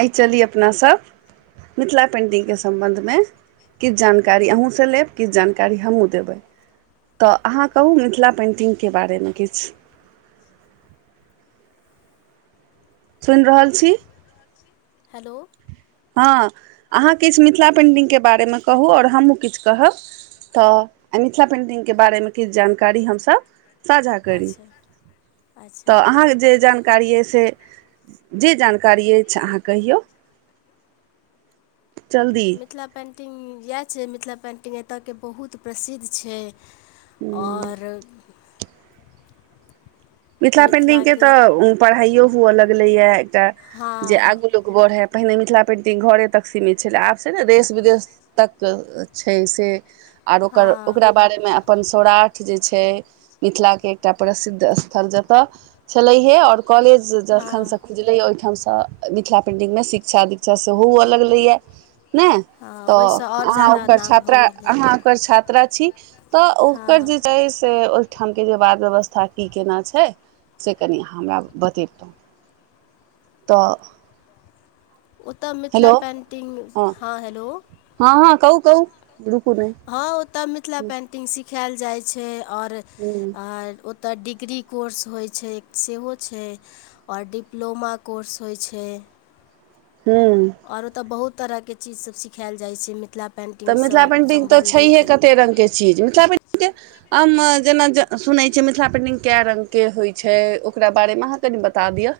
एहि चली अपनासब मिथिला पेन्टिंगके सम्बन्धमें किछ जानकारी अहूँसँ लेब किछ जानकारी जानकारी हमहुँ देबै तऽ अहाँ कहू मिथिला पेन्टिंगके बारेमे किछ सुनि रहल छी हेलो हँ अहाँ किछु मिथिला पेन्टिंगके बारेमे कहू ओर हमहूँ किछु कहब तऽ आ मिथिला पेन्टिंगके बारेमे किछ जानकारी हमसब साझा करी अच्छा अच्छा तऽ अहाँ जे जान कारी अछि से जे जानकारी अछि अहाँ कहिौ चल्दी मिथिला पेन्टिंग इएह छै मिथिला पेन्टिंग एतयके बहुत प्रसिद्ध छै और मिथिला पेंटिंग के मिथिलाके तऽ पढ़ाइयो हुअ लगले या एकटा जे हँ आगू लोक बढ़ै है पहिने मिथिला पेंटिंग घरे तक सीमित छलै आब से ने देश विदेश तक छै से आर ओकर हँ ओकरा बारेमें अपन सौराठ जे छै मिथिलाके एकटा प्रसिद्ध स्थल जेत छलैहे और कॉलेज जखन से हँ जेैए ओहिठामसँ मिथिला पेन्टिंग में शिक्षा दीक्षा सेहो अलग लैए नै हँ ओहिसँ तऽ आओर अहाँ ज्यादा ओकर नाम भऽ छात्रा गेलै अहाँ ओकर छात्रा छी तऽ ओकर हँ जे छै से ओहिठाम के जे बाद व्यवस्था की केना छै से कनि अहाँ हमरा बतैबतौ ओतय मिथिला पेन्टिंग हँ हेलो हँ हँ कहु कहु रूकू नह हँ ओतऽ मिथिला पेन्टिंग सिखैल जाई छै आओर ओतऽ डिग्री कोर्स होइ छै सेहो छै ओर डिप्लोमा कोर्स होइ छै हूँ ओर ओतय बहुत तरह के चीज सब सिखायल जाई छै मिथिला तऽ पेन्टिंगसँ मिथिला पेन्टिंग तऽ छैहे सम्बन्धित कते रंगके चीज मिथिला पे तऽ हम जेना जे सुनैत छै मिथिला पेन्टिंग कए रंगके होइत छै ओकरा बारेमे अहाँ कनि बता दिअ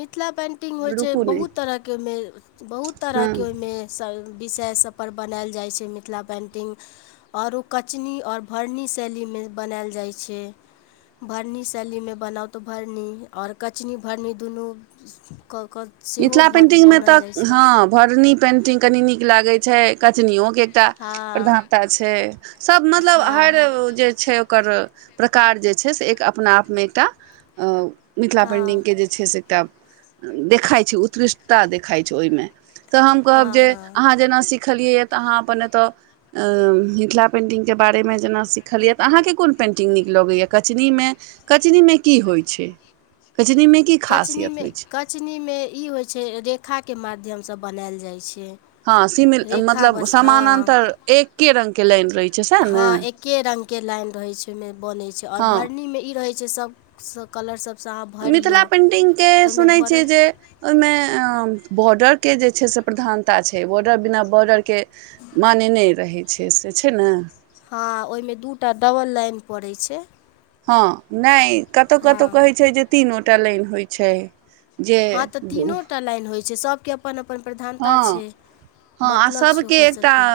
मिथिला पेन्टिंग होइ छै रुकू नहि बहुत तरहके ओहिमे बहुत हँ तरहके ओहिमे सब विषय सभपर बनायल जाई छै मिथिला पेन्टिंग ओर ओ कचनी आओर भरनी शैलीमे बनायल जाइ छै भरनी सैली में बनाउ त भरनी और कचनी भरनी दुनू कऽ कऽ सेहो मिथिला भर पेन्टिंग में बनल तऽ जाइ छै हँ भरनी पेन्टिंग कनि नीक लागैत छै कचनियोके हँ प्रधानता छै सब मतलब हर हँ जे छै कर प्रकार जे छइ से एक अपअपना आप में एकटा मिथिला पेंटिंग हँ के स छै से एकटा देखाइ छै उत्कृष्टता देखाइ छै ओहिमे तऽ हम कहब हँ जे हँ हँ अहाँ जेना सिखलियैए तऽ अहाँ अपन एतय मिथिला पेन्टिङंगके बारेमें जेना सिखलियए तऽ अहाँकेँ कोन पेन्टिङंग नीक लगैए कचनीमे कचनी में की होइ छै कचनी में कचनी में कचनीमे ई होइत छै रेखाके माध्यमसँ बनायल जाइत छै हँ सिमिल रेखा मतलब बस हँ समानानतर एक्के रंगके लाइन रहैत छै सएह ने के रंगके लाईन रहैत छै ओहिमे बनैत छै आओर हँ भरनीमे ई रहैत छै सभ स कलर सबसँ अहाँ भरियौ के ओइमे सुनै छै भरल जे ओहि में बॉर्डरके जे छै से प्रधानता छै बॉर्डर बिना बॉर्डरके मान्य नहि रहै छै से छै ने हँ ओहि में दू टा डबल लाईन पड़ै छै हँ नय कतहु कतहु हँ कहै छै जे तीन गो कतहु टा लाईन होइ छै जे हँ तऽ तीनो टा लाइन होइ छै सबके पन अपन प्रधानता हँ छै हँ आ मतलब छै सभके ओकर एकटा सबके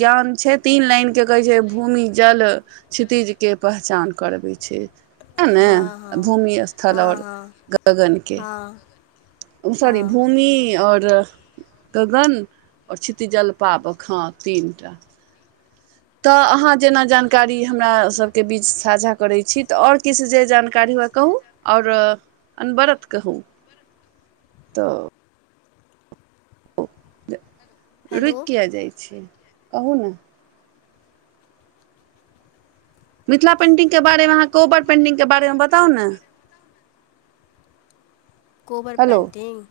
ज्ञान छै तीन लाइन के कहे छै भूमि जल क्षतिज के पहचान करबै छै तए ने हँ हँ भूमि स्थल हँ ओर हँ गगनके हँ उ सॉरी हँ भू [unintelligible] ओर गगन आओर छितीजल पाबक हँ तीनटा। तऽ अहाँ जेना जानकारी हमर सभके बीच साझा करै छी तऽ आओर किछु जे जानकारी हुए कहू। आओर अनवरत कहू तऽ रुकि हेलो किया जाइत छि कहू ने। मिथिला पेन्टिंगके बारेमे अहाँ कोबर पेन्टिंगके बारेमे बताउ ने। कोबर हेलो पेन्टिंग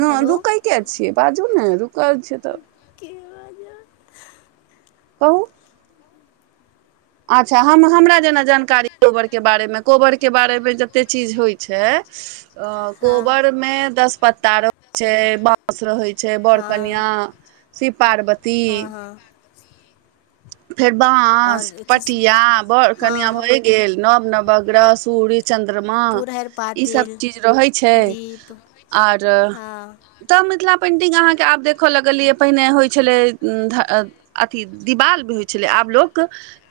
न हेलो रुकै किया छियै बाजू ने रुकल छियै तऽ के [unintelligible] कहू अच्छा हम हमरा जेना जानकारी कोबर के बारे मे कोबर के बारे में जते चीज होइ छैय हँ कोबर मे दस पत्ता [unintelligible] छैय। रहै छैय बर कनिया शिव पार्वती हँ हँ हँ फेर आओर बाँस चीज पटिया बर हँ कनिआ हँ भए गेल नव नव अग्रह सूरी चन्द्रमा पुरहरि ईसभ पातिल चीज रहै छैय दीप आर हँ तऽ मिथिला पेन्टिंग अहाँके आब देख लगलियै पहिने होइत छलै ध अथी दिवाल रहै छलै आब लोक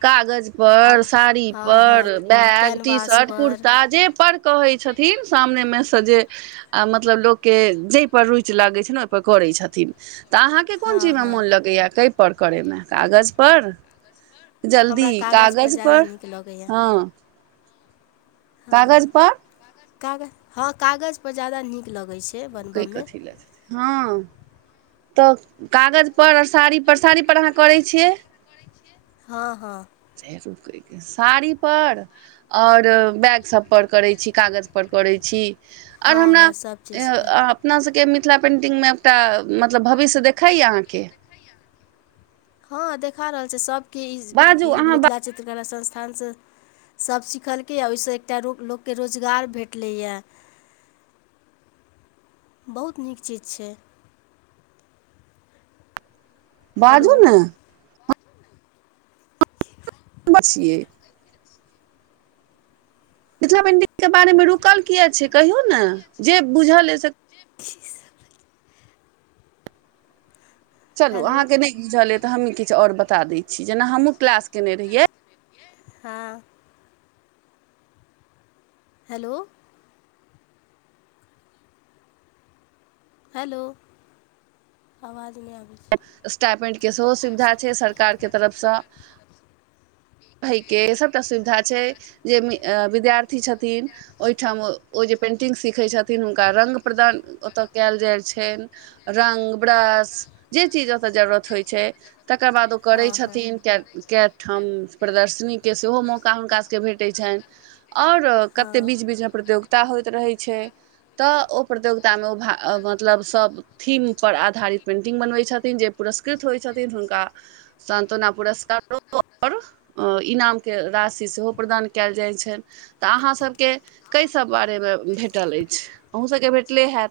कागज पर साड़ी पर बैग टी शर्ट कैनवासपर कुर्ता जे पर कहै छथिन सामने मे स जेे आ मतलब लोकके जाहिपर रुचि लागैत छैय ने ओहिपर करै छथिन तऽ अहाँके छनि कोन अपन करै छथिन हँ चीजमे हँ मोन लगैया कै पर करेमे कागज पर? जल्दी हमरा कागजपर कागज ज्यादा पर नीक लगैए हँ। कागज हँ पर कागज हँ कागज पर ज्यादा नीक लगैत छैय। [unintelligible] हँ तऽ कागजपर साड़ी पर साड़ी पर अहाँ करै छियै। हँ हँ [unintelligible] साड़ी पर आओर बैग सभ पर करै छी कागज पर करै छी। आओर हँ हमरा हँ सभ अ चीजपर अपना सबके मिथिला पेन्टिंगमे एकटा मतलब भविष्य देखाय या अहाँके? हँ देखा रहल छैय सभके ई बाजू ई अहाँ मिथिला चित्रकला संस्थानसँ सभ सिखलकैया ओहिसँ एकटा रो लोककेँ रोजगार भेटलैया। [inaudible] बहुत नीक चीज छैय। हेलो बाजू ने। [unintelligible] छियै। मिथिला पेंटिंग के बारेमे रुकल किया छीयै कहियौ ने जे बुझल या से [unintelligible] चलू हेलो अहाँ के नहि बुझल ये तऽ हमी किछु और बता दै छी जेना हमहुँ क्लास केने रहियै हँ हेलो हेलो आवाज नहि आब स्टैपेंट के सेहो सुविधा छैय सरकार के तरफसँ [unintelligible] के सबटा सुविधा छैय जे विद्यार्थी छथिन ओहिठाम ओ जे पेंटिंग सीखैत छथिन हुनका रंग प्रदान ओत कयल जाइ छनि रङ्ग ब्रश जे चीज ओतय जरूरत होइत छैय तकर बाद ओ करैत हँ हँ छथिन कए ठाम प्रदर्शनीके सेहो मौका हुनकासभके भेटै छनि। आओर कतेक हँ बीच बीचमे प्रतियोगिता होइत रहै छैय। तऽ ओ प्रतियोगिता मे ओ मतलब सब थीम पर आधारित पेंटिंग बनवै छथिन जे पुरस्कृत होइ छथिन हुनका सानत्वना पुरस्कारो ओर इनामके राशि सेहो प्रदान कयल जाइत छनि तऽ अहाँसभके कैसब बारेमे भेटल अछि अहूँसभके भेटले हैत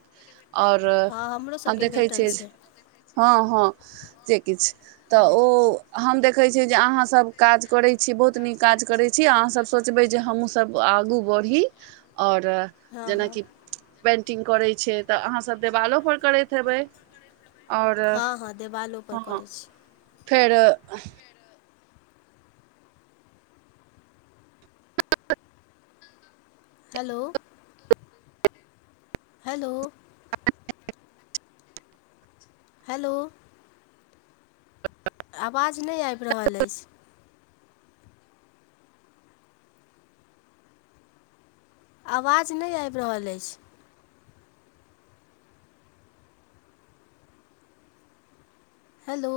और हँ हमरो हम सभके देखै भेटल छियै जे छै हँ हँ जे किछु हँ तऽ ओ हम देखैत छियै जे अहाँसब काज करैत छी बहुत नीक काज करैत छी छी अहाँसभ सोचबै जे हमहूँसभ आगू बढ़ी आओर हँ हँ जेनाकि पेन्टिंग करै छै तऽ अहाँसभ देवालोपर करैत हेबै ओर हँ हँ देवालोपर हँ करै छी फेर हेलो हेलो हेलो आवाज नहि आबि रहल अछि आवाज नहि आबि रहल अछि हेलो